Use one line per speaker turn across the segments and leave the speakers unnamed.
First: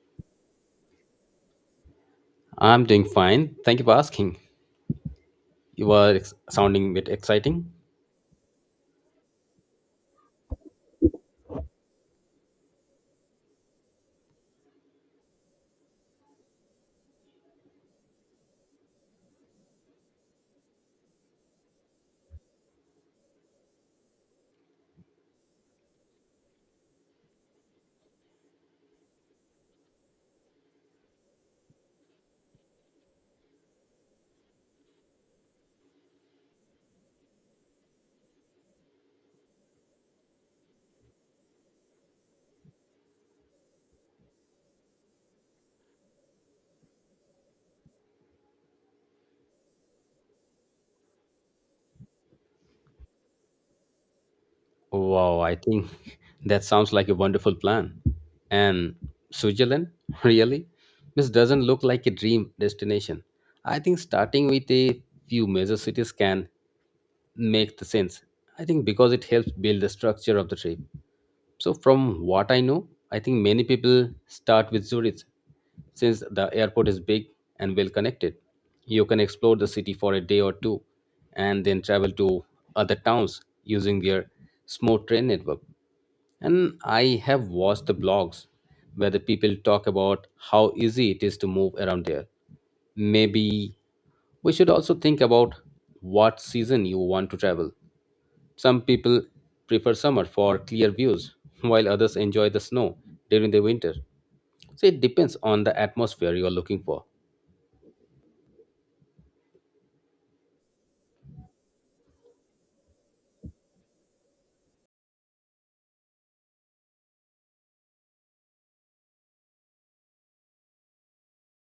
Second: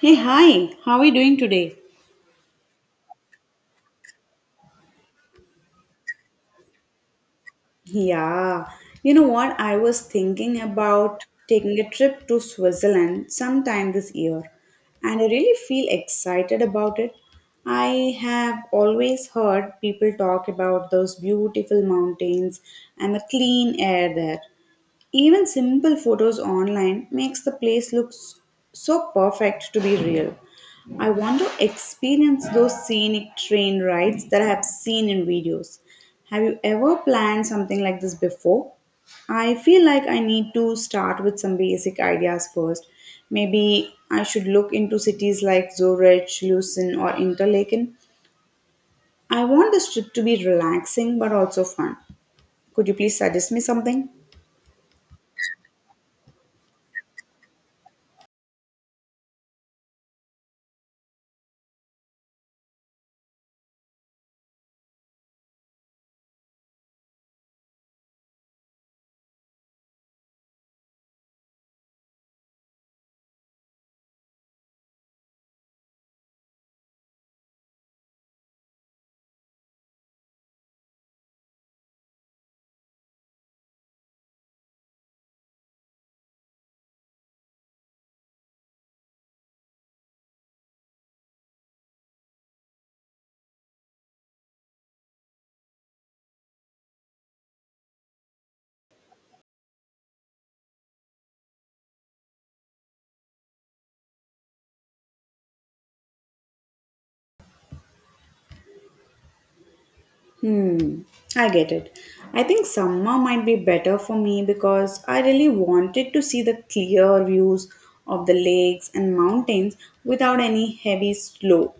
Hey, hi, how are you doing today?
I'm doing fine. Thank you for asking. You are sounding bit exciting.
Yeah, you know what? I was thinking about taking a trip to Switzerland sometime this year, and I really feel excited about it. I have always heard people talk about those beautiful mountains and the clean air there. Even simple photos online makes the place look so perfect to be real. I want to experience those scenic train rides that I have seen in videos. Have you ever planned something like this before? I feel like I need to start with some basic ideas first. Maybe I should look into cities like Zurich, Lucerne, or Interlaken. I want this trip to be relaxing but also fun. Could you please suggest me something?
Wow, I think that sounds like a wonderful plan. And Switzerland, really? This doesn't look like a dream destination. I think starting with a few major cities can make the sense. I think because it helps build the structure of the trip. So from what I know, I think many people start with Zurich since the airport is big and well connected. You can explore the city for a day or two and then travel to other towns using their small train network. And I have watched the blogs where the people talk about how easy it is to move around there. Maybe we should also think about what season you want to travel. Some people prefer summer for clear views, while others enjoy the snow during the winter. So it depends on the atmosphere you are looking for.
Hmm, I get it. I think summer might be better for me because I really wanted to see the clear views of the lakes and mountains without any heavy snow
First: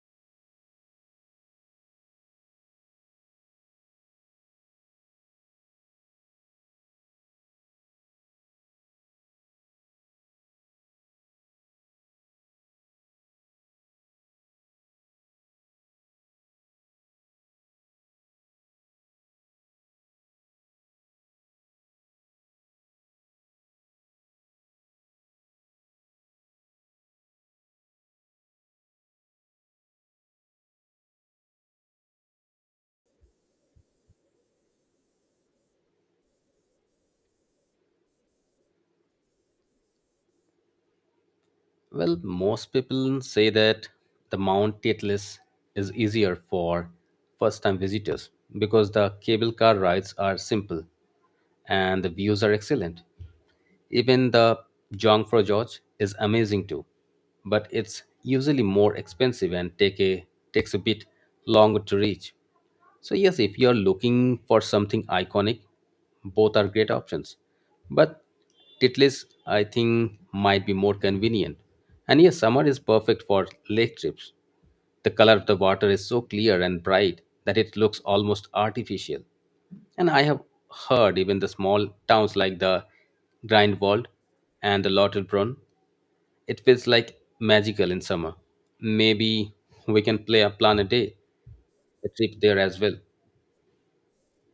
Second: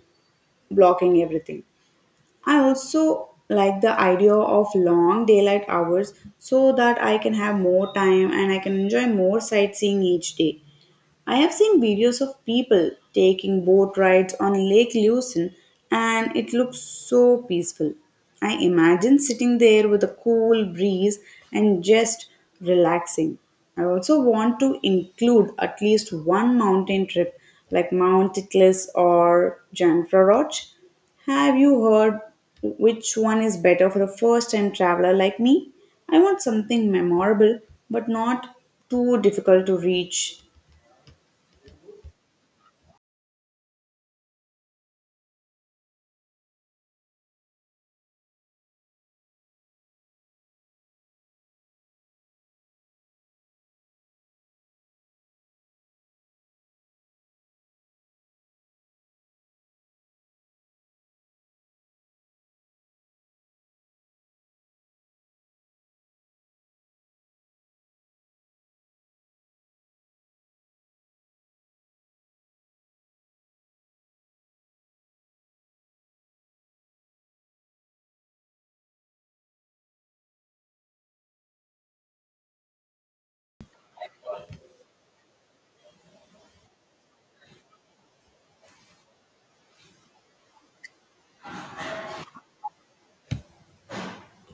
blocking everything. I also like the idea of long daylight hours so that I can have more time and I can enjoy more sightseeing each day. I have seen videos of people taking boat rides on Lake Lucerne and it looks so peaceful. I imagine sitting there with a cool breeze and just relaxing. I also want to include at least one mountain trip like Mount Titlis or Janfra Roch. Have you heard which one is better for a first time traveler like me? I want something memorable but not too difficult to reach.
Well, most people say that the Mount Atlas is easier for first time visitors because the cable car rides are simple and the views are excellent. Even the junk for George is amazing too, but it's usually more expensive and takes a bit longer to reach. So yes, if you're looking for something iconic, both are great options. But Titlis, I think, might be more convenient. And yes, summer is perfect for lake trips. The color of the water is so clear and bright that it looks almost artificial. And I have heard even the small towns like the Grindwald and the Lauterbrunn, it feels like magical in summer. Maybe we can play a plan a day, a trip there as well.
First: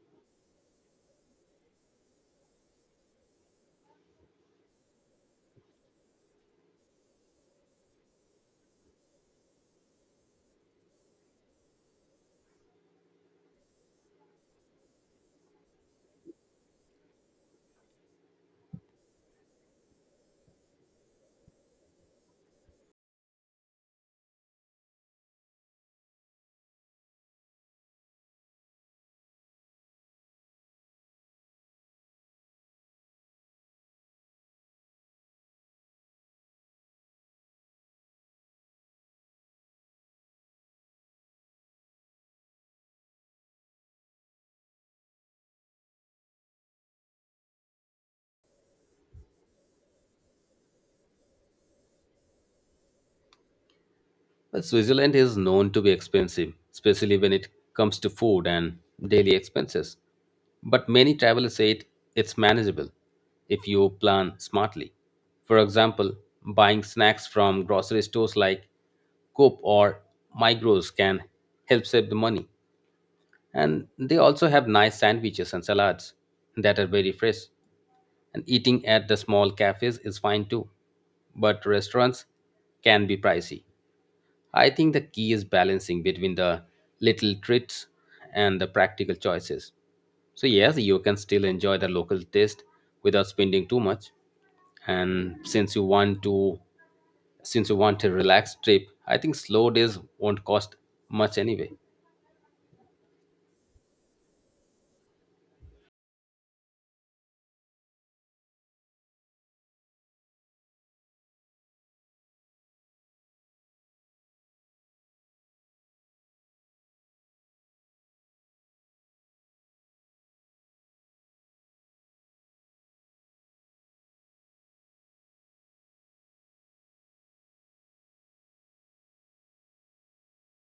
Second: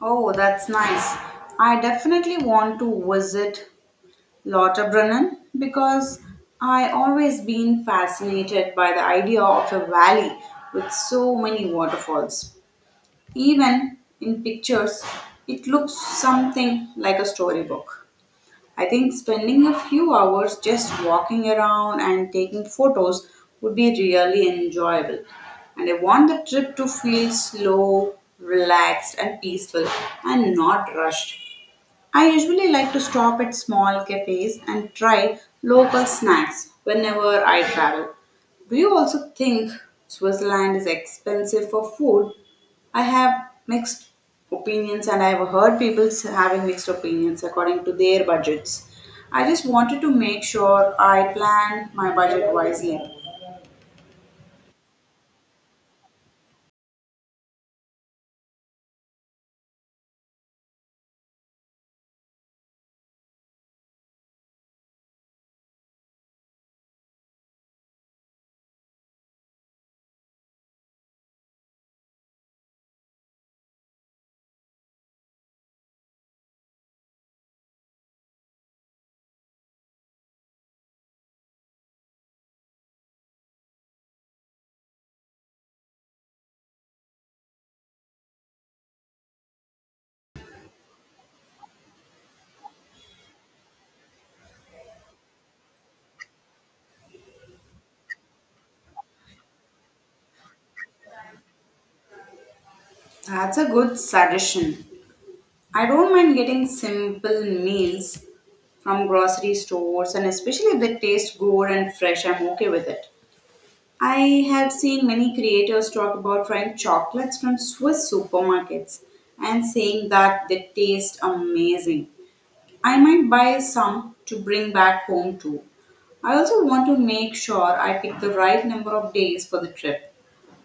Oh, that's nice. I definitely want to visit Lauterbrunnen because I always been fascinated by the idea of a valley with so many waterfalls. Even in pictures, it looks something like a storybook. I think spending a few hours just walking around and taking photos would be really enjoyable. And I want the trip to feel slow, relaxed, and peaceful and not rushed. I usually like to stop at small cafes and try local snacks whenever I travel. Do you also think Switzerland is expensive for food? I have mixed opinions and I have heard people having mixed opinions according to their budgets. I just wanted to make sure I plan my budget wisely.
Well, Switzerland is known to be expensive, especially when it comes to food and daily expenses. But many travelers it's manageable if you plan smartly. For example, buying snacks from grocery stores like Coop or Migros can help save the money. And they also have nice sandwiches and salads that are very fresh. And eating at the small cafes is fine too, but restaurants can be pricey. I think the key is balancing between the little treats and the practical choices. So, yes, you can still enjoy the local taste without spending too much. And since you want a relaxed trip, I think slow days won't cost much anyway.
That's a good suggestion. I don't mind getting simple meals from grocery stores and especially if they taste good and fresh, I'm okay with it. I have seen many creators talk about trying chocolates from Swiss supermarkets and saying that they taste amazing. I might buy some to bring back home too. I also want to make sure I pick the right number of days for the trip.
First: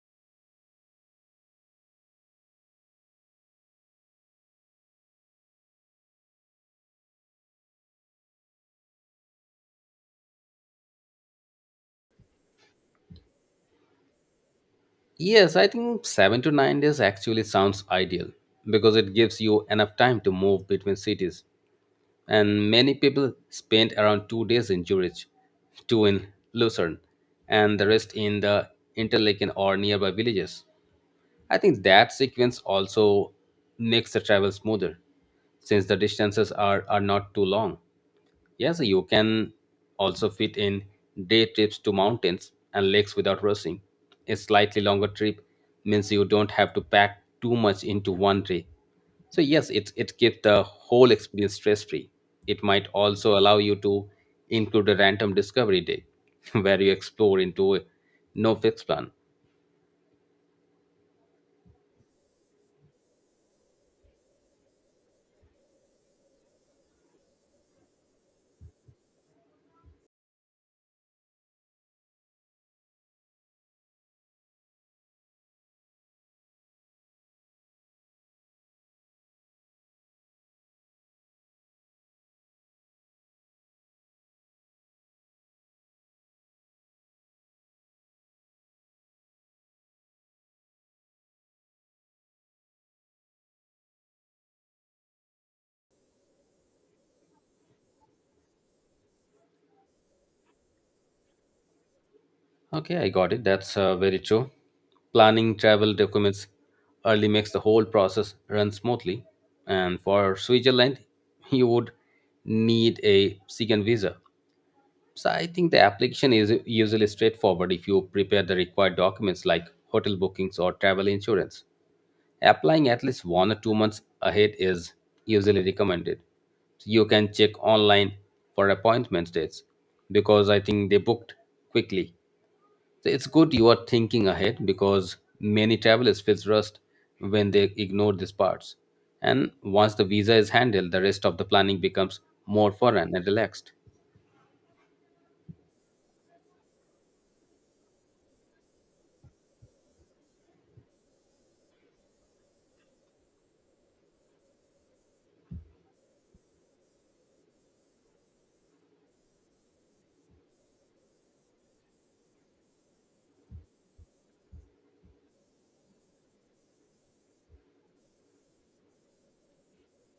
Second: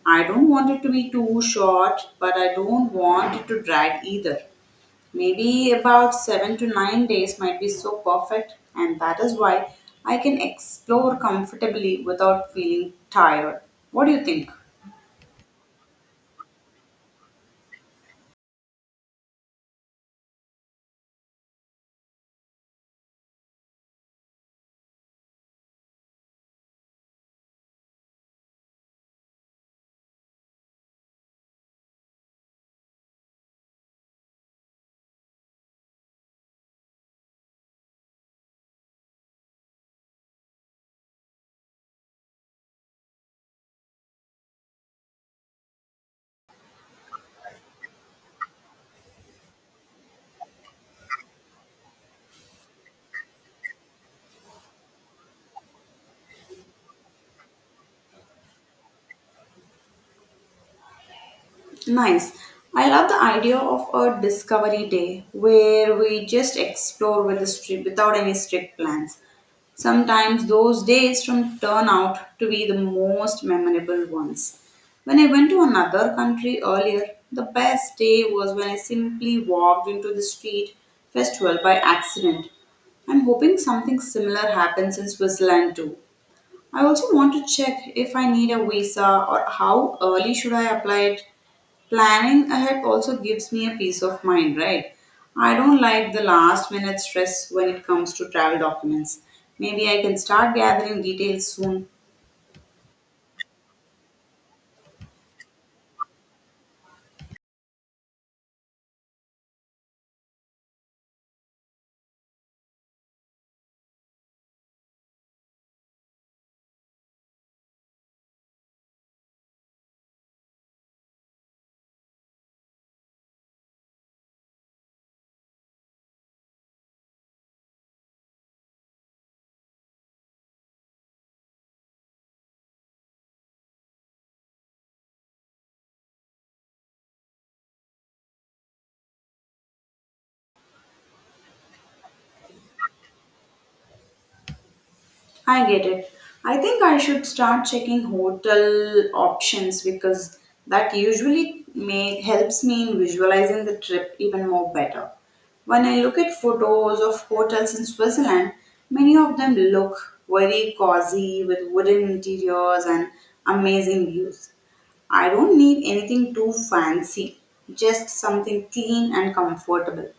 I don't want it to be too short, but I don't want it to drag either. Maybe about 7 to 9 days might be so perfect, and that is why I can explore comfortably without feeling tired. What do you think?
Yes, I think 7 to 9 days actually sounds ideal because it gives you enough time to move between cities and many people spent around 2 days in Zurich, two in Lucerne, and the rest in the Interlaken or nearby villages. I think that sequence also makes the travel smoother, since the distances are not too long. Yes, you can also fit in day trips to mountains and lakes without rushing. A slightly longer trip means you don't have to pack too much into one day. So yes, it keeps the whole experience stress free. It might also allow you to include a random discovery day where you explore into no fixed plan.
Nice. I love the idea of a discovery day where we just explore without any strict plans. Sometimes those days from turn out to be the most memorable ones. When I went to another country earlier, the best day was when I simply walked into the street festival by accident. I'm hoping something similar happens in Switzerland too. I also want to check if I need a visa or how early should I apply it. Planning ahead also gives me a peace of mind, right? I don't like the last minute stress when it comes to travel documents. Maybe I can start gathering details soon.
Okay, I got it. That's very true. Planning travel documents early makes the whole process run smoothly. And for Switzerland, you would need a second visa. So I think the application is usually straightforward if you prepare the required documents like hotel bookings or travel insurance. Applying at least 1 or 2 months ahead is usually recommended. So, you can check online for appointment dates because I think they booked quickly so it's good you are thinking ahead because many travelers feel rushed when they ignore these parts. And once the visa is handled, the rest of the planning becomes more foreign and relaxed.
I get it. I think I should start checking hotel options because that usually helps me in visualizing the trip even more better. When I look at photos of hotels in Switzerland, many of them look very cozy with wooden interiors and amazing views. I don't need anything too fancy, just something clean and comfortable.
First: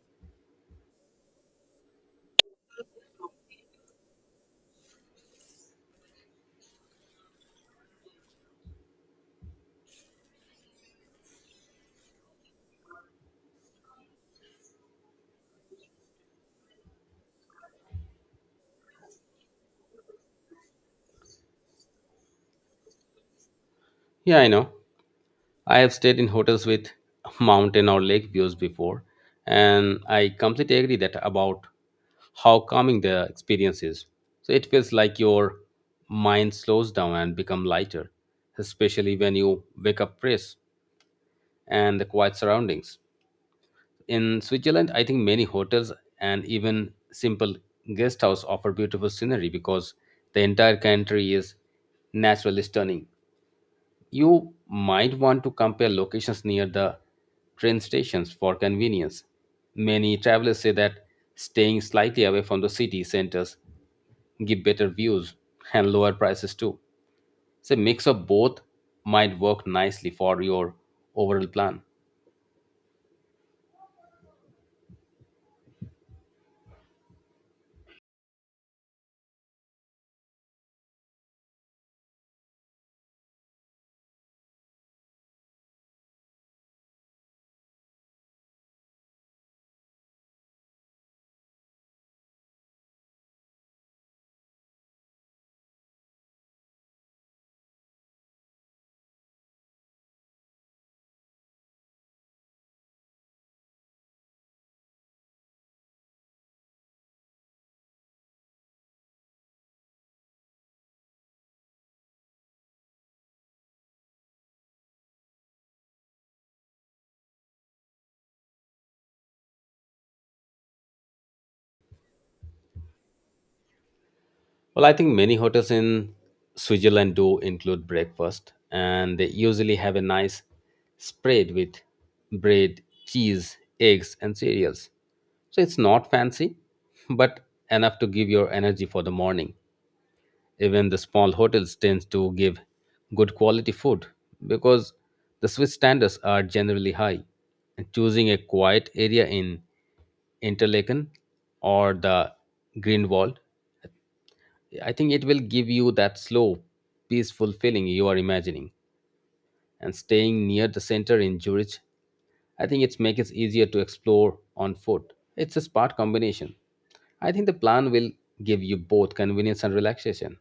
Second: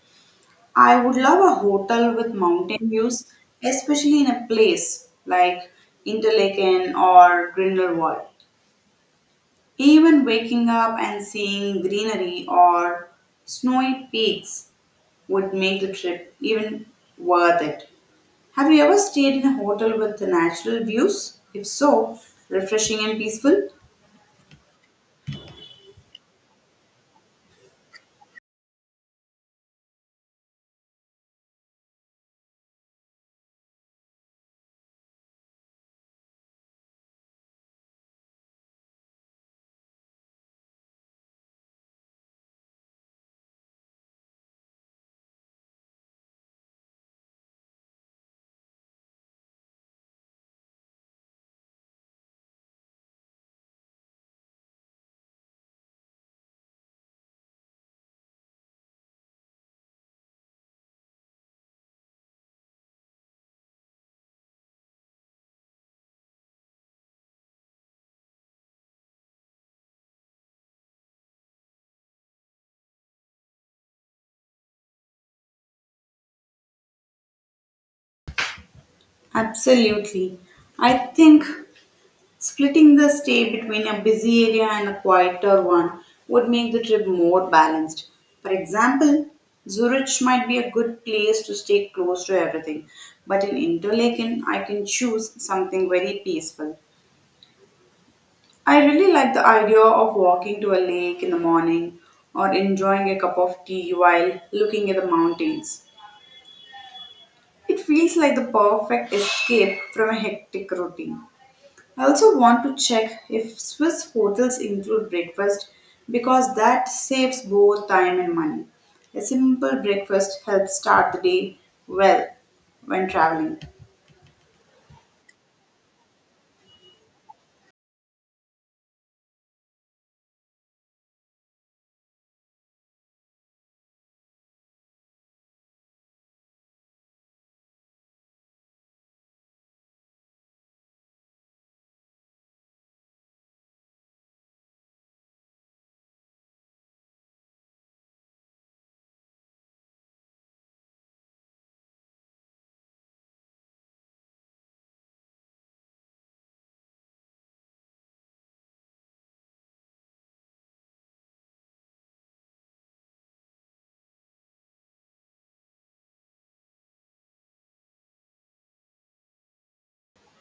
I would love a hotel with mountain views, especially in a place like Interlaken or Grindelwald. Even waking up and seeing greenery or snowy peaks would make the trip even worth it. Have you ever stayed in a hotel with the natural views? If so, refreshing and peaceful?
Yeah, I know. I have stayed in hotels with mountain or lake views before, and I completely agree that about how calming the experience is. So it feels like your mind slows down and become lighter, especially when you wake up fresh and the quiet surroundings. In Switzerland, I think many hotels and even simple guest house offer beautiful scenery because the entire country is naturally stunning. You might want to compare locations near the train stations for convenience. Many travelers say that staying slightly away from the city centers give better views and lower prices too. So a mix of both might work nicely for your overall plan.
Absolutely. I think splitting the stay between a busy area and a quieter one would make the trip more balanced. For example, Zurich might be a good place to stay close to everything, but in Interlaken, I can choose something very peaceful. I really like the idea of walking to a lake in the morning or enjoying a cup of tea while looking at the mountains. It feels like the perfect escape from a hectic routine. I also want to check if Swiss hotels include breakfast because that saves both time and money. A simple breakfast helps start the day well when traveling.
Well, I think many hotels in Switzerland do include breakfast, and they usually have a nice spread with bread, cheese, eggs, and cereals. So it's not fancy, but enough to give your energy for the morning. Even the small hotels tend to give good quality food because the Swiss standards are generally high. And choosing a quiet area in Interlaken or the Greenwald I think it will give you that slow, peaceful feeling you are imagining. And staying near the center in Zurich, I think it makes it easier to explore on foot. It's a smart combination. I think the plan will give you both convenience and relaxation.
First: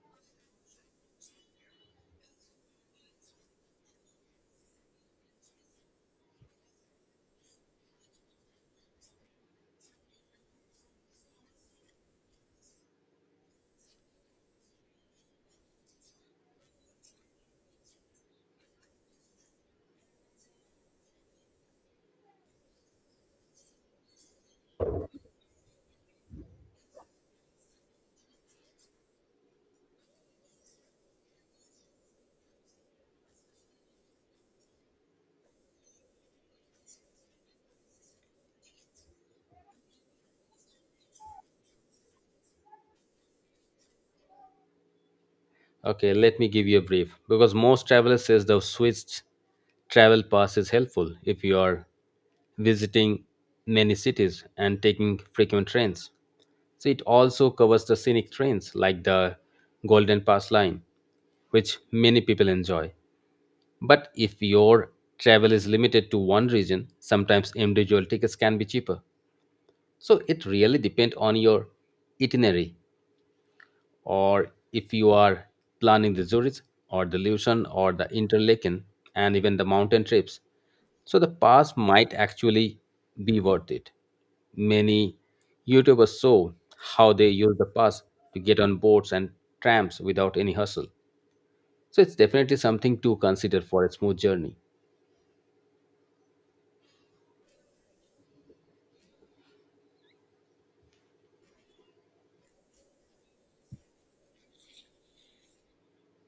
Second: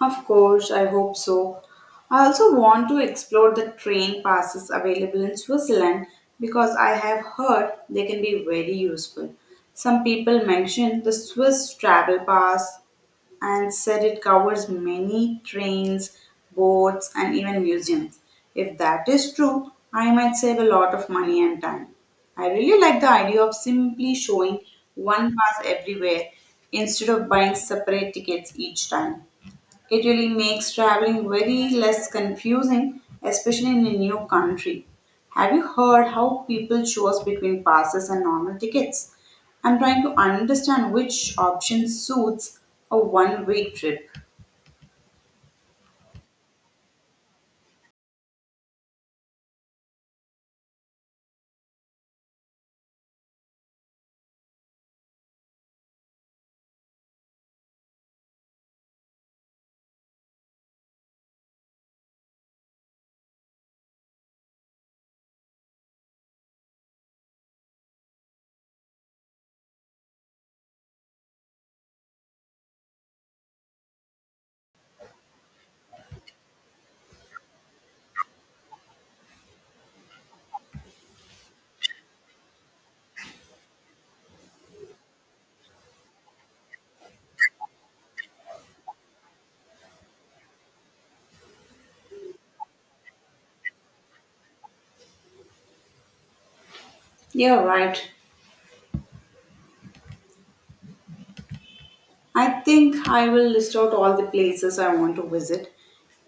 Of course, I hope so. I also want to explore the train passes available in Switzerland because I have heard they can be very useful. Some people mentioned the Swiss travel pass and said it covers many trains, boats, and even museums. If that is true, I might save a lot of money and time. I really like the idea of simply showing one pass everywhere instead of buying separate tickets each time. It really makes traveling very less confusing, especially in a new country. Have you heard how people choose between passes and normal tickets? I'm trying to understand which option suits a one way trip.
Okay, let me give you a brief because most travelers says the Swiss travel pass is helpful if you are visiting many cities and taking frequent trains. So it also covers the scenic trains like the Golden Pass line, which many people enjoy. But if your travel is limited to one region, sometimes individual tickets can be cheaper. So it really depends on your itinerary or if you are planning the Zurich or the Lucerne or the Interlaken and even the mountain trips. So the pass might actually be worth it. Many YouTubers show how they use the pass to get on boats and trams without any hustle. So it's definitely something to consider for a smooth journey.
Yeah, right. I think I will list out all the places I want to visit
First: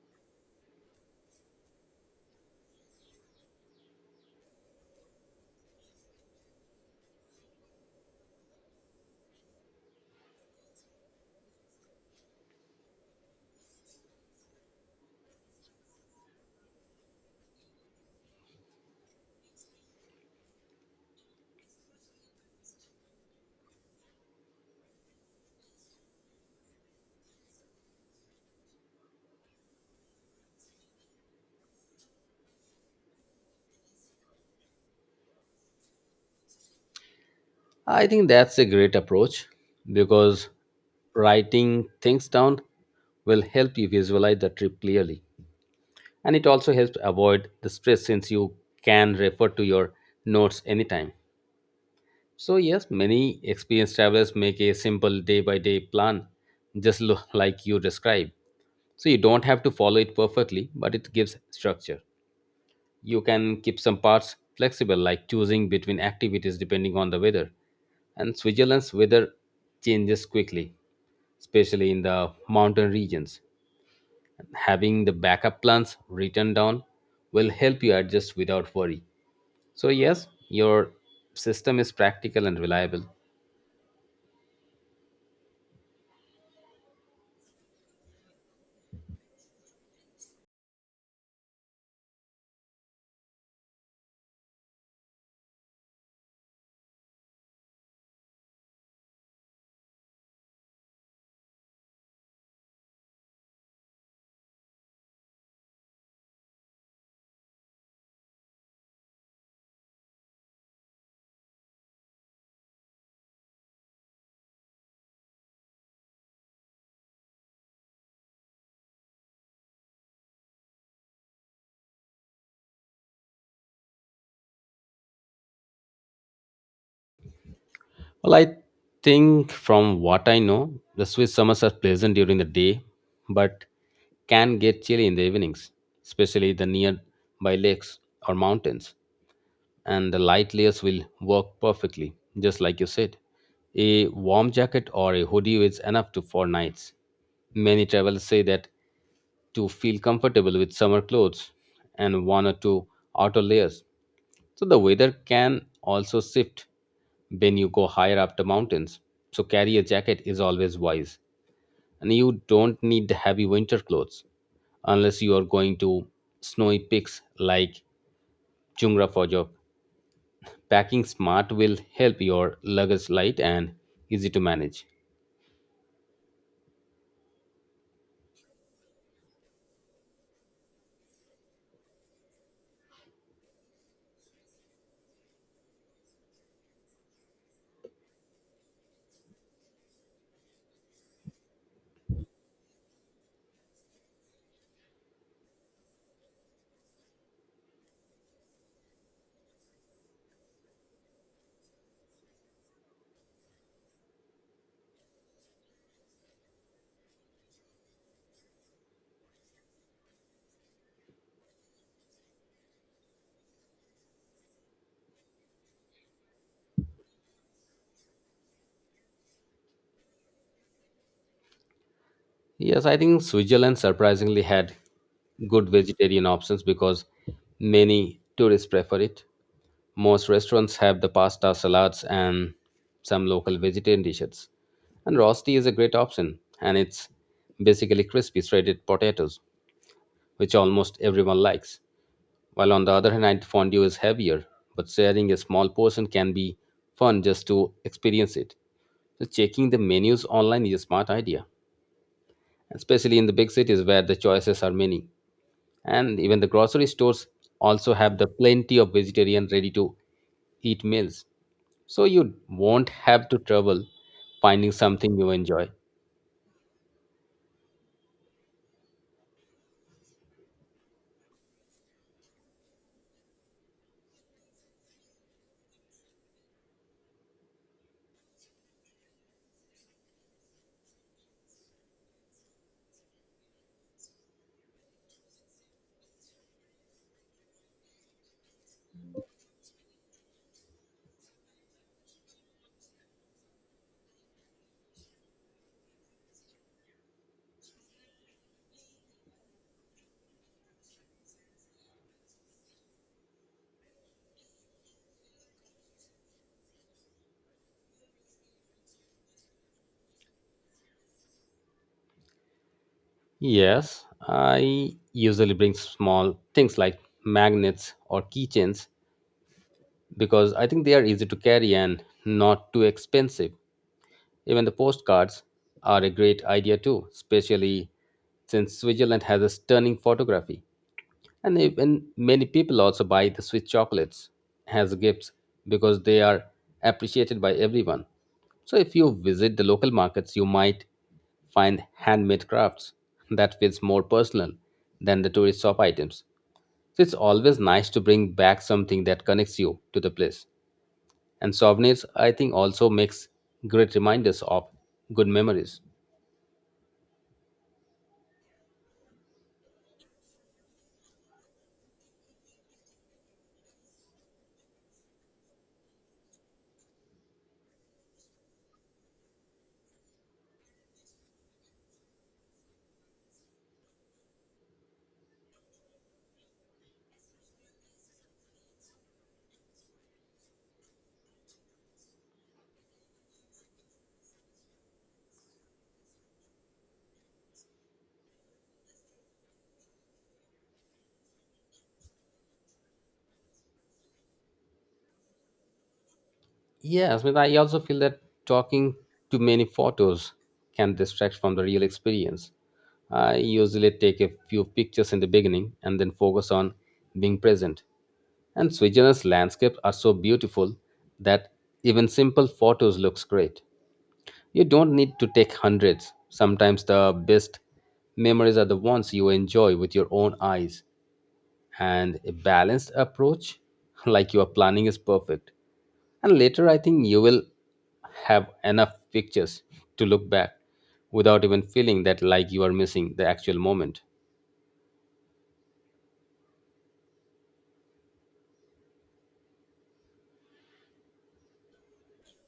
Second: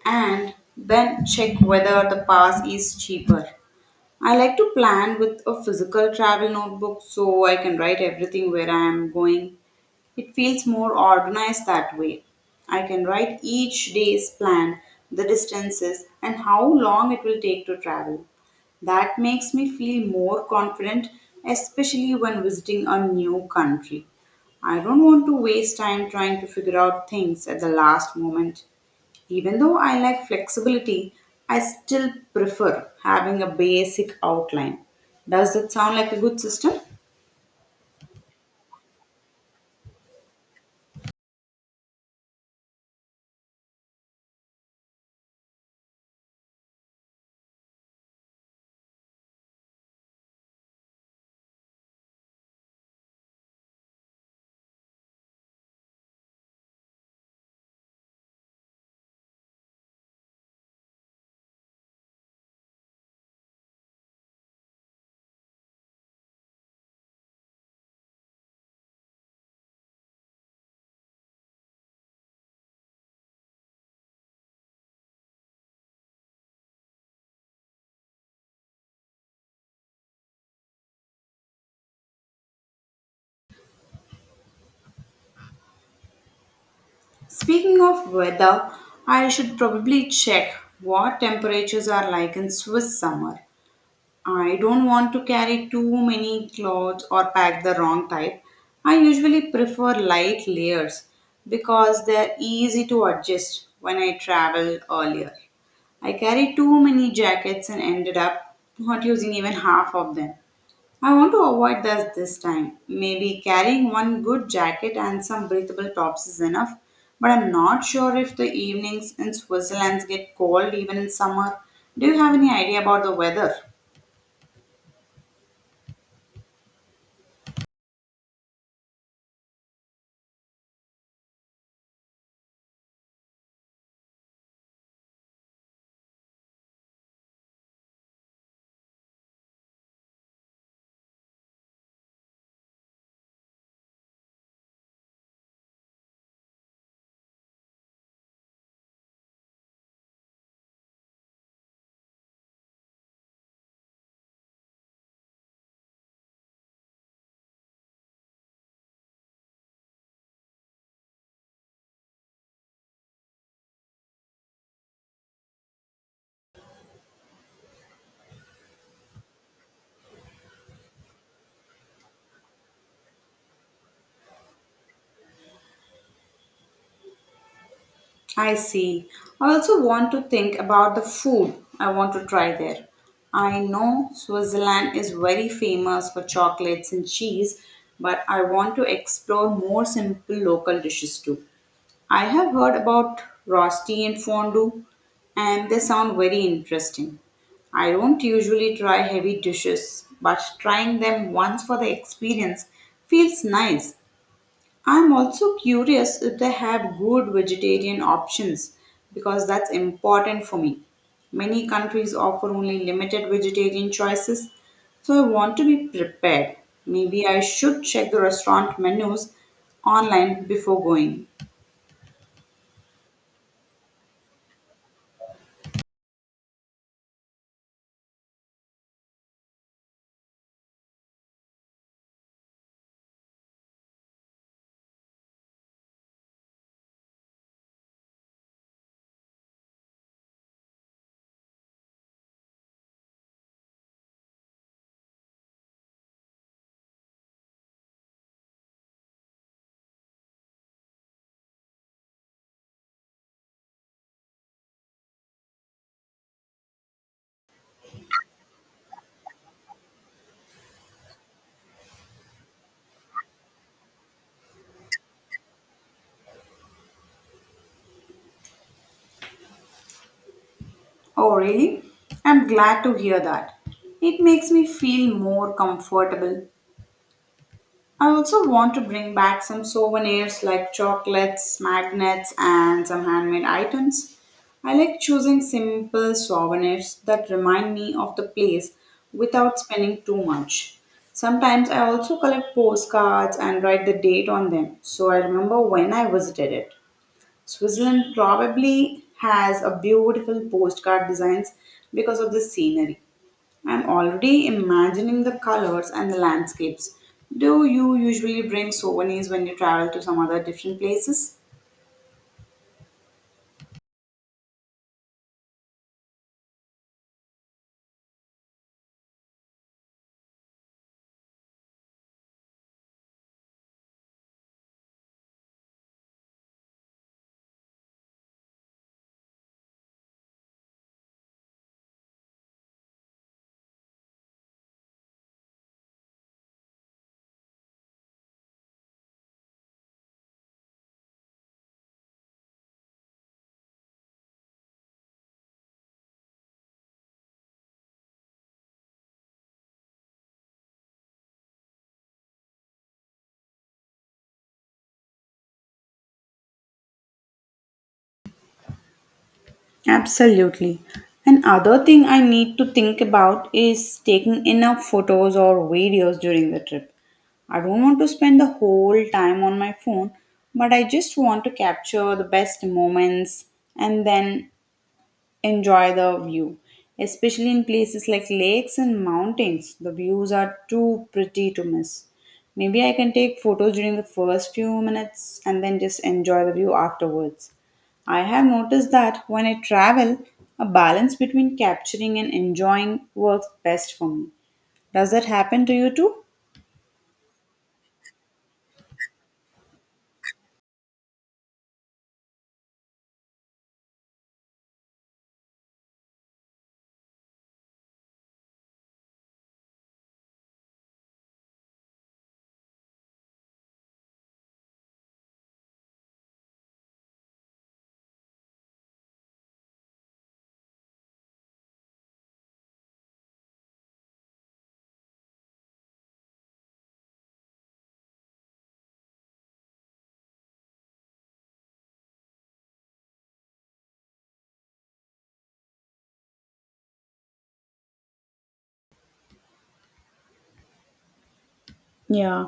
and then check whether the pass is cheaper. I like to plan with a physical travel notebook so I can write everything where I am going. It feels more organized that way. I can write each day's plan, the distances, and how long it will take to travel. That makes me feel more confident, especially when visiting a new country. I don't want to waste time trying to figure out things at the last moment. Even though I like flexibility, I still prefer having a basic outline. Does that sound like a good system?
I think that's a great approach because writing things down will help you visualize the trip clearly and it also helps avoid the stress since you can refer to your notes anytime. So yes, many experienced travelers make a simple day by day plan just like you described, so you don't have to follow it perfectly, but it gives structure. You can keep some parts flexible like choosing between activities depending on the weather, and Switzerland's weather changes quickly, especially in the mountain regions. Having the backup plans written down will help you adjust without worry. So, yes, your system is practical and reliable.
Speaking of weather, I should probably check what temperatures are like in Swiss summer. I don't want to carry too many clothes or pack the wrong type. I usually prefer light layers because they're easy to adjust when I travel earlier. I carried too many jackets and ended up not using even half of them. I want to avoid that this time. Maybe carrying one good jacket and some breathable tops is enough, but I'm not sure if the evenings in Switzerland get cold even in summer. Do you have any idea about the weather?
Well, I think from what I know, the Swiss summers are pleasant during the day, but can get chilly in the evenings, especially the nearby lakes or mountains. And the light layers will work perfectly, just like you said. A warm jacket or a hoodie is enough to for nights. Many travelers say that to feel comfortable with summer clothes and one or two outer layers. So the weather can also shift when you go higher up the mountains. So carry a jacket is always wise. And you don't need heavy winter clothes unless you are going to snowy peaks like Chungra for job. Packing smart will help your luggage light and easy to manage.
I see. I also want to think about the food I want to try there. I know Switzerland is very famous for chocolates and cheese, but I want to explore more simple local dishes too. I have heard about rosti and fondue, and they sound very interesting. I don't usually try heavy dishes, but trying them once for the experience feels nice. I'm also curious if they have good vegetarian options because that's important for me. Many countries offer only limited vegetarian choices, so I want to be prepared. Maybe I should check the restaurant menus online before going.
Yes, I think Switzerland surprisingly had good vegetarian options because many tourists prefer it. Most restaurants have the pasta, salads, and some local vegetarian dishes. And rosti is a great option, and it's basically crispy shredded potatoes, which almost everyone likes. While on the other hand, fondue is heavier, but sharing a small portion can be fun just to experience it. So checking the menus online is a smart idea especially in the big cities where the choices are many. And even the grocery stores also have the plenty of vegetarian ready to eat meals. So you won't have to trouble finding something you enjoy.
Oh, really? I'm glad to hear that. It makes me feel more comfortable. I also want to bring back some souvenirs like chocolates, magnets, and some handmade items. I like choosing simple souvenirs that remind me of the place without spending too much. Sometimes I also collect postcards and write the date on them so I remember when I visited it. Switzerland probably has a beautiful postcard designs because of the scenery. I'm already imagining the colors and the landscapes. Do you usually bring souvenirs when you travel to some other different places?
Yes, I usually bring small things like magnets or keychains because I think they are easy to carry and not too expensive. Even the postcards are a great idea too, especially since Switzerland has a stunning photography. And even many people also buy the sweet chocolates as gifts because they are appreciated by everyone. So if you visit the local markets, you might find handmade crafts that feels more personal than the tourist shop items. So it's always nice to bring back something that connects you to the place. And souvenirs, I think, also makes great reminders of good memories.
Absolutely. Another thing I need to think about is taking enough photos or videos during the trip. I don't want to spend the whole time on my phone, but I just want to capture the best moments and then enjoy the view. Especially in places like lakes and mountains, the views are too pretty to miss. Maybe I can take photos during the first few minutes and then just enjoy the view afterwards. I have noticed that when I travel, a balance between capturing and enjoying works best for me. Does that happen to you too?
Yes, but I also feel that talking to many photos can distract from the real experience. I usually take a few pictures in the beginning and then focus on being present. And Switzerland's landscapes are so beautiful that even simple photos looks great. You don't need to take hundreds. Sometimes the best memories are the ones you enjoy with your own eyes and a balanced approach like your planning is perfect and later I think you will have enough pictures to look back without even feeling that like you are missing the actual moment.
Yeah,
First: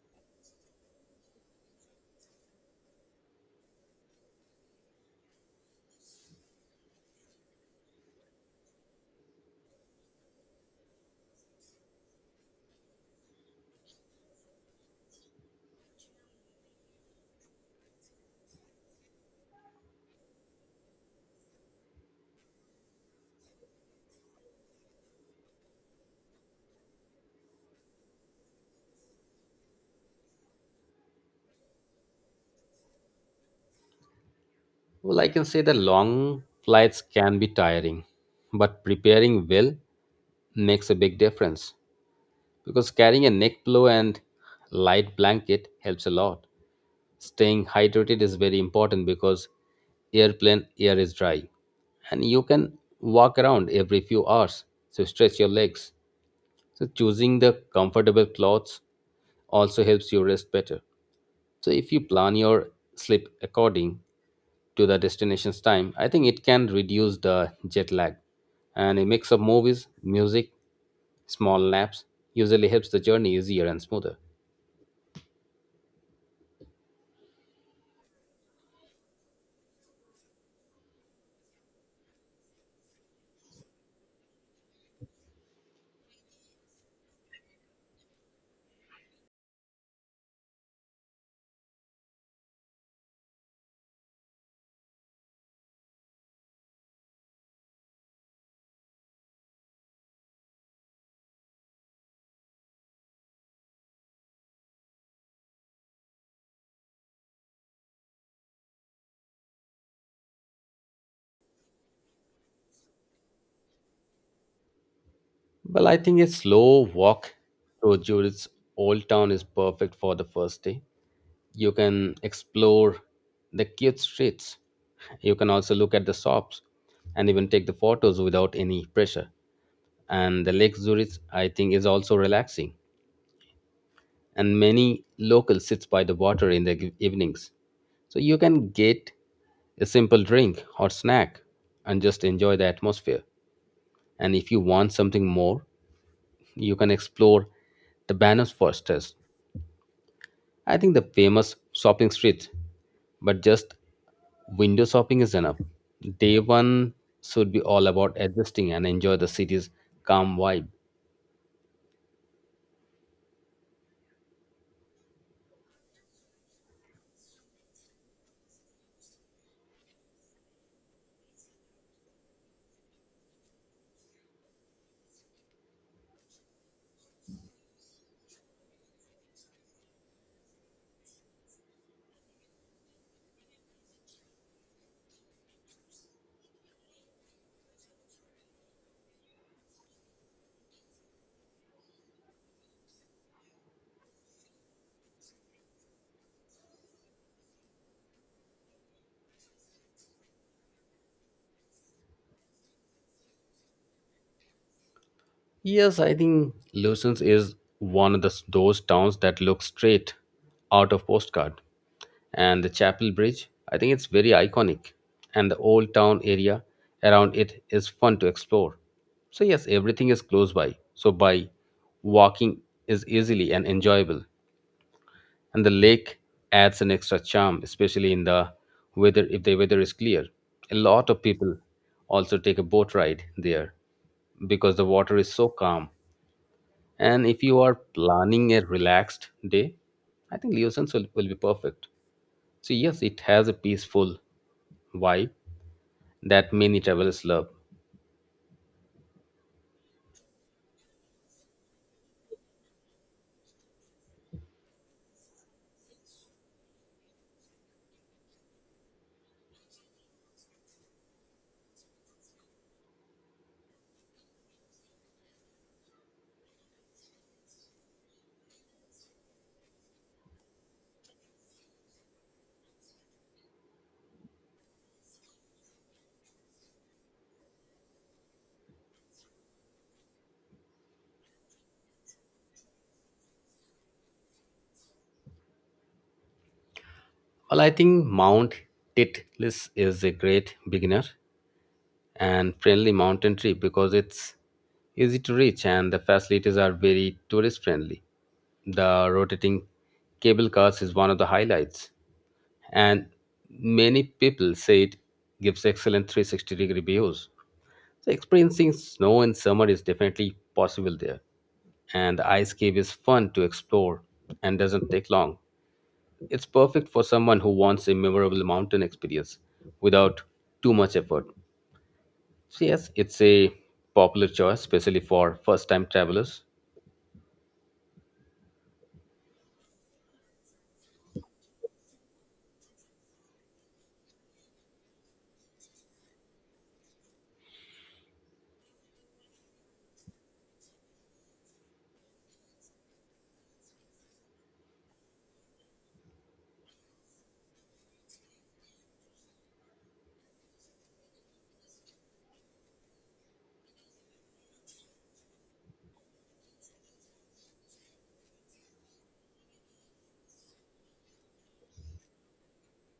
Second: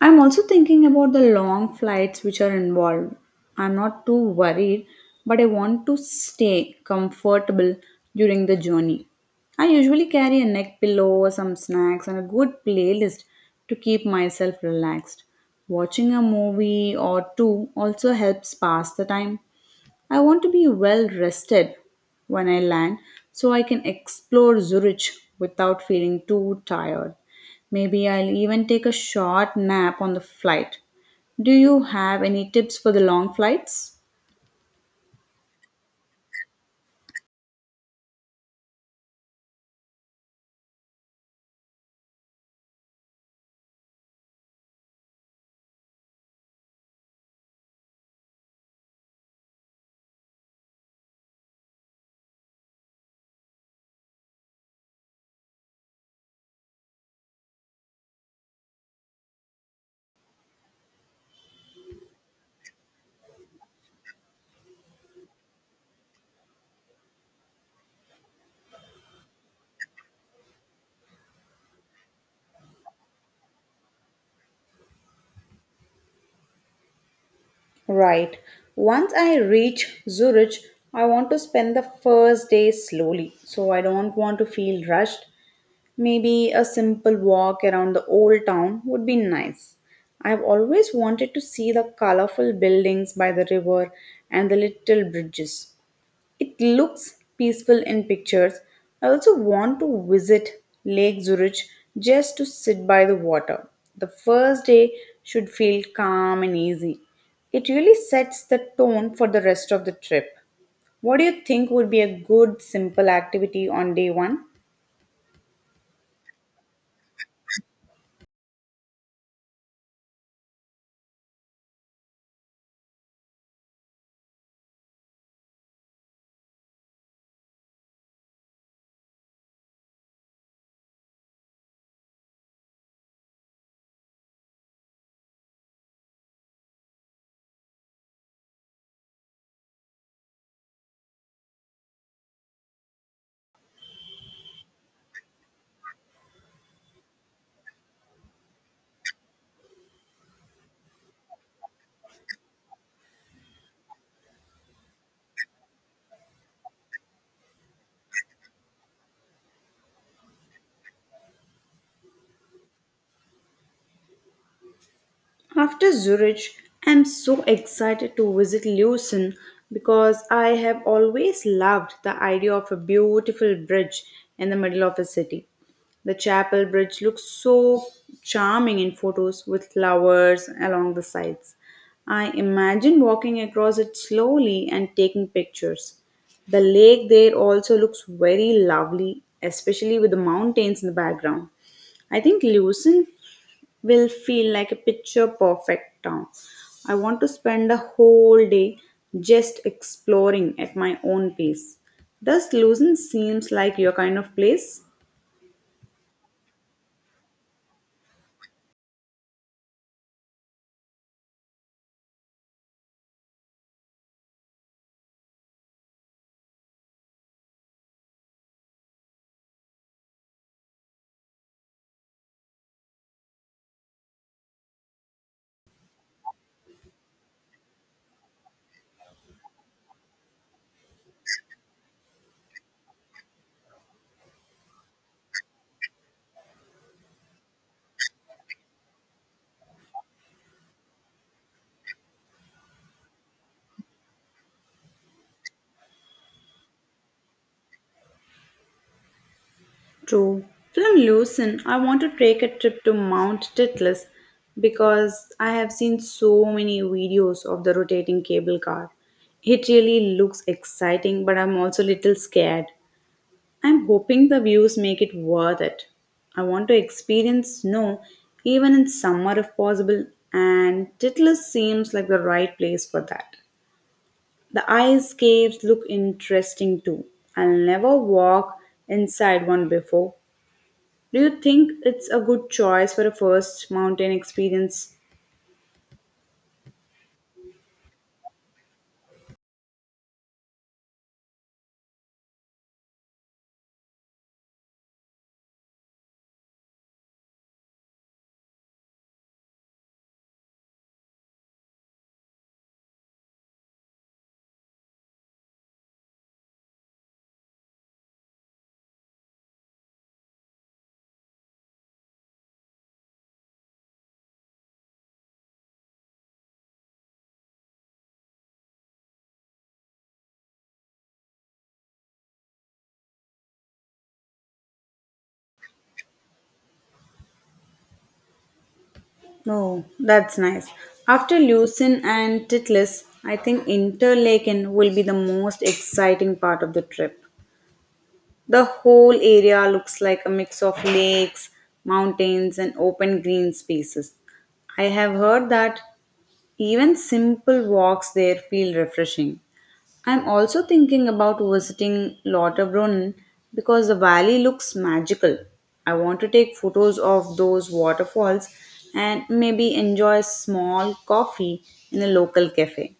I'm also thinking about the long flights which are involved. I'm not too worried, but I want to stay comfortable during the journey. I usually carry a neck pillow, some snacks, and a good playlist to keep myself relaxed. Watching a movie or two also helps pass the time. I want to be well rested when I land so I can explore Zurich without feeling too tired. Maybe I'll even take a short nap on the flight. Do you have any tips for the long flights?
Well, I can say that long flights can be tiring, but preparing well makes a big difference because carrying a neck pillow and light blanket helps a lot. Staying hydrated is very important because airplane air is dry and you can walk around every few hours, so stretch your legs. So choosing the comfortable clothes also helps you rest better. So if you plan your sleep according to the destination's time, I think it can reduce the jet lag. And a mix of movies, music, small naps usually helps the journey easier and smoother.
Right. Once I reach Zurich, I want to spend the first day slowly, so I don't want to feel rushed. Maybe a simple walk around the old town would be nice. I've always wanted to see the colorful buildings by the river and the little bridges. It looks peaceful in pictures. I also want to visit Lake Zurich just to sit by the water. The first day should feel calm and easy. It really sets the tone for the rest of the trip. What do you think would be a good simple activity on day one?
Well, I think a slow walk through Zurich's old town is perfect for the first day. You can explore the cute streets. You can also look at the shops and even take the photos without any pressure. And the Lake Zurich, I think, is also relaxing, and many locals sits by the water in the evenings, so you can get a simple drink or snack and just enjoy the atmosphere. And if you want something more, you can explore the bananas, I think the famous shopping street, but just window shopping is enough. Day one should be all about adjusting and enjoy the city's calm vibe.
After Zurich, I'm so excited to visit Lucerne because I have always loved the idea of a beautiful bridge in the middle of a city. The chapel bridge looks so charming in photos with flowers along the sides. I imagine walking across it slowly and taking pictures. The lake there also looks very lovely, especially with the mountains in the background. I think Lucerne will feel like a picture perfect town. I want to spend a whole day just exploring at my own pace. Does Lucerne seems like your kind of place?
Yes, I think Lucens is one of the, those towns that look straight out of postcard. And the Chapel Bridge, I think it's very iconic. And the old town area around it is fun to explore. So, yes, everything is close by. So, by walking is easily and enjoyable. And the lake adds an extra charm, especially in the weather, if the weather is clear. A lot of people also take a boat ride there because the water is so calm, and if you are planning a relaxed day, I think Leosens will be perfect. So, yes, it has a peaceful vibe that many travelers love.
True. From Lucerne, I want to take a trip to Mount Titlis because I have seen so many videos of the rotating cable car. It really looks exciting, but I'm also a little scared. I'm hoping the views make it worth it. I want to experience snow even in summer if possible, and Titlis seems like the right place for that. The ice caves look interesting too. I'll never walk inside one before. Do you think it's a good choice for a first mountain experience?
Well, I think Mount Titlis is a great beginner and friendly mountain trip because it's easy to reach and the facilities are very tourist friendly. The rotating cable cars is one of the highlights, and many people say it gives excellent 360-degree degree views. So experiencing snow in summer is definitely possible there, and the ice cave is fun to explore and doesn't take long. It's perfect for someone who wants a memorable mountain experience without too much effort. So yes, it's a popular choice, especially for first-time travelers.
Oh, that's nice. After Lucin and Titlis, I think Interlaken will be the most exciting part of the trip. The whole area looks like a mix of lakes, mountains, and open green spaces. I have heard that even simple walks there feel refreshing. I'm also thinking about visiting Lauterbrunnen because the valley looks magical. I want to take photos of those waterfalls and maybe enjoy a small coffee in a local cafe.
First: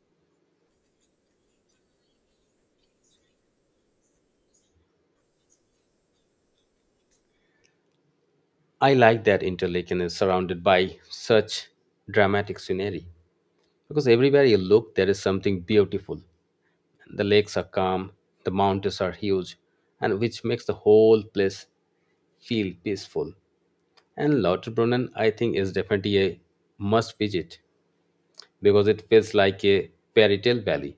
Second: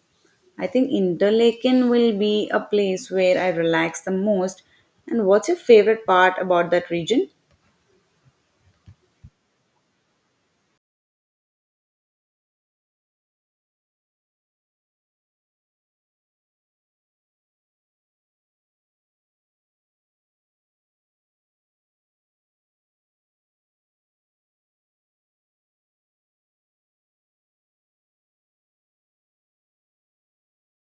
I think Interlaken will be a place where I relax the most. And what's your favorite part about that region?
I like that Interlaken is surrounded by such dramatic scenery, because everywhere you look, there is something beautiful. The lakes are calm, the mountains are huge, and which makes the whole place feel peaceful. And Lauterbrunnen, I think, is definitely a must visit, because it feels like a fairy tale valley,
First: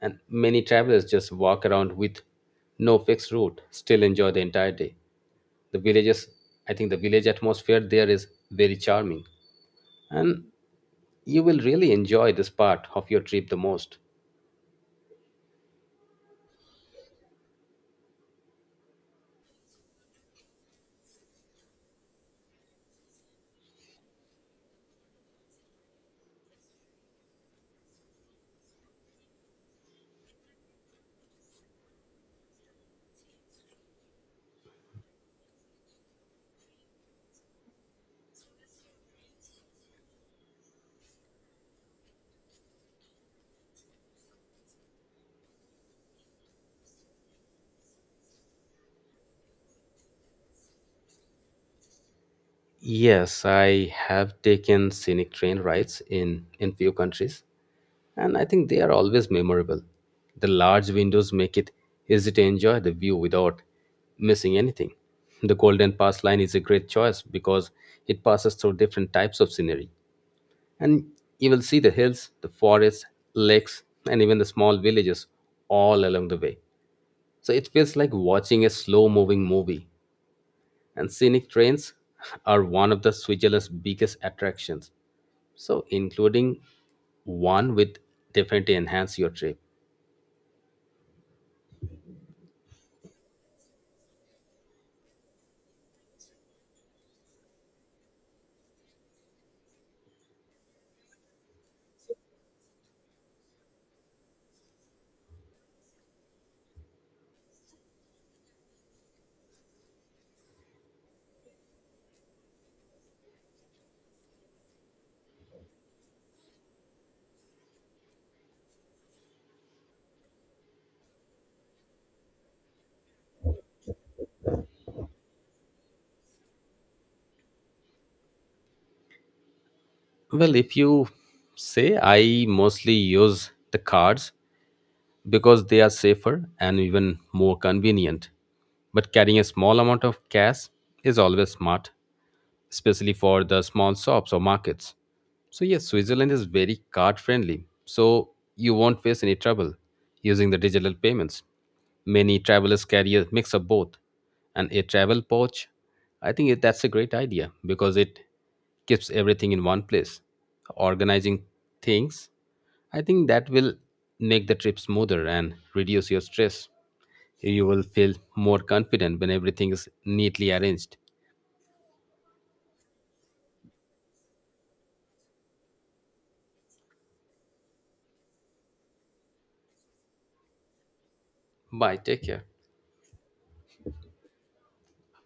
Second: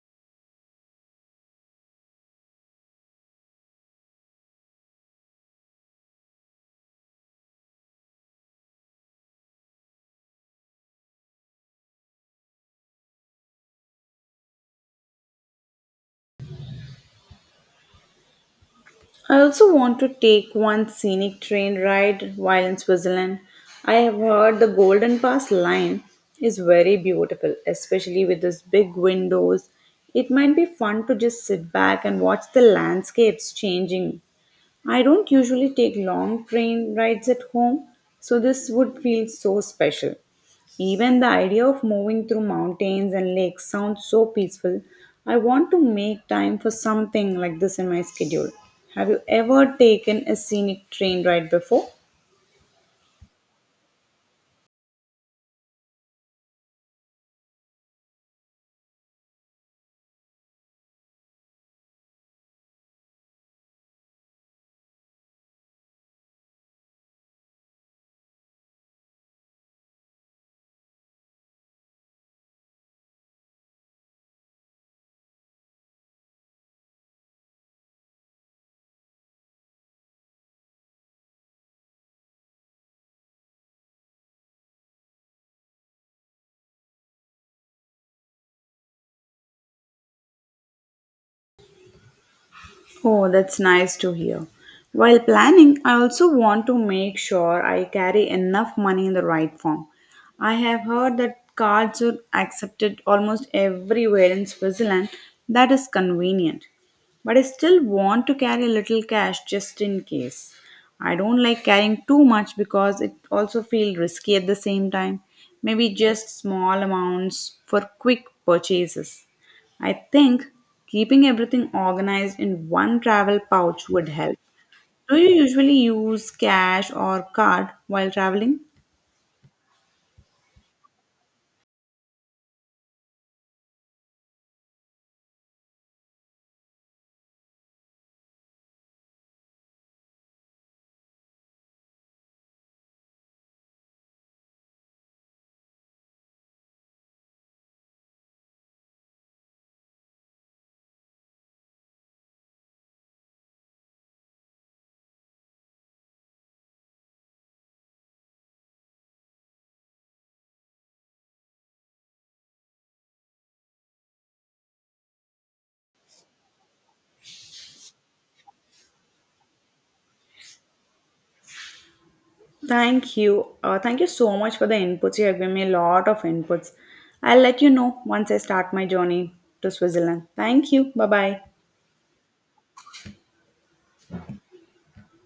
and many travelers just walk around with no fixed route, still enjoy the entire day. The villages, I think, the village atmosphere there is very charming, and you will really enjoy this part of your trip the most.
I also want to take one scenic train ride while in Switzerland. I have heard the Golden Pass line is very beautiful, especially with those big windows. It might be fun to just sit back and watch the landscapes changing. I don't usually take long train rides at home, so this would feel so special. Even the idea of moving through mountains and lakes sounds so peaceful. I want to make time for something like this in my schedule. Have you ever taken a scenic train ride before?
Yes, I have taken scenic train rides in few countries, and I think they are always memorable. The large windows make it easy to enjoy the view without missing anything. The Golden Pass line is a great choice because it passes through different types of scenery, and you will see the hills, the forests, lakes, and even the small villages all along the way. So it feels like watching a slow-moving movie, and scenic trains are one of the Switzerland's biggest attractions. So, including one would definitely enhance your trip.
Oh, that's nice to hear. While planning, I also want to make sure I carry enough money in the right form. I have heard that cards are accepted almost everywhere in Switzerland. That is convenient. But I still want to carry a little cash just in case. I don't like carrying too much because it also feels risky at the same time. Maybe just small amounts for quick purchases. I think keeping everything organized in one travel pouch would help. Do you usually use cash or card while traveling?
Well, if you say, I mostly use the cards because they are safer and even more convenient. But carrying a small amount of cash is always smart, especially for the small shops or markets. So, yes, Switzerland is very card friendly, so you won't face any trouble using the digital payments. Many travelers carry a mix of both, and a travel pouch, that's a great idea because it keeps everything in one place. Organizing things, I think that will make the trip smoother and reduce your stress. You will feel more confident when everything is neatly arranged.
Thank you. Thank you so much for the inputs. You have given me a lot of inputs. I'll let you know once I start my journey to Switzerland. Thank you. Bye bye.
Bye, take care.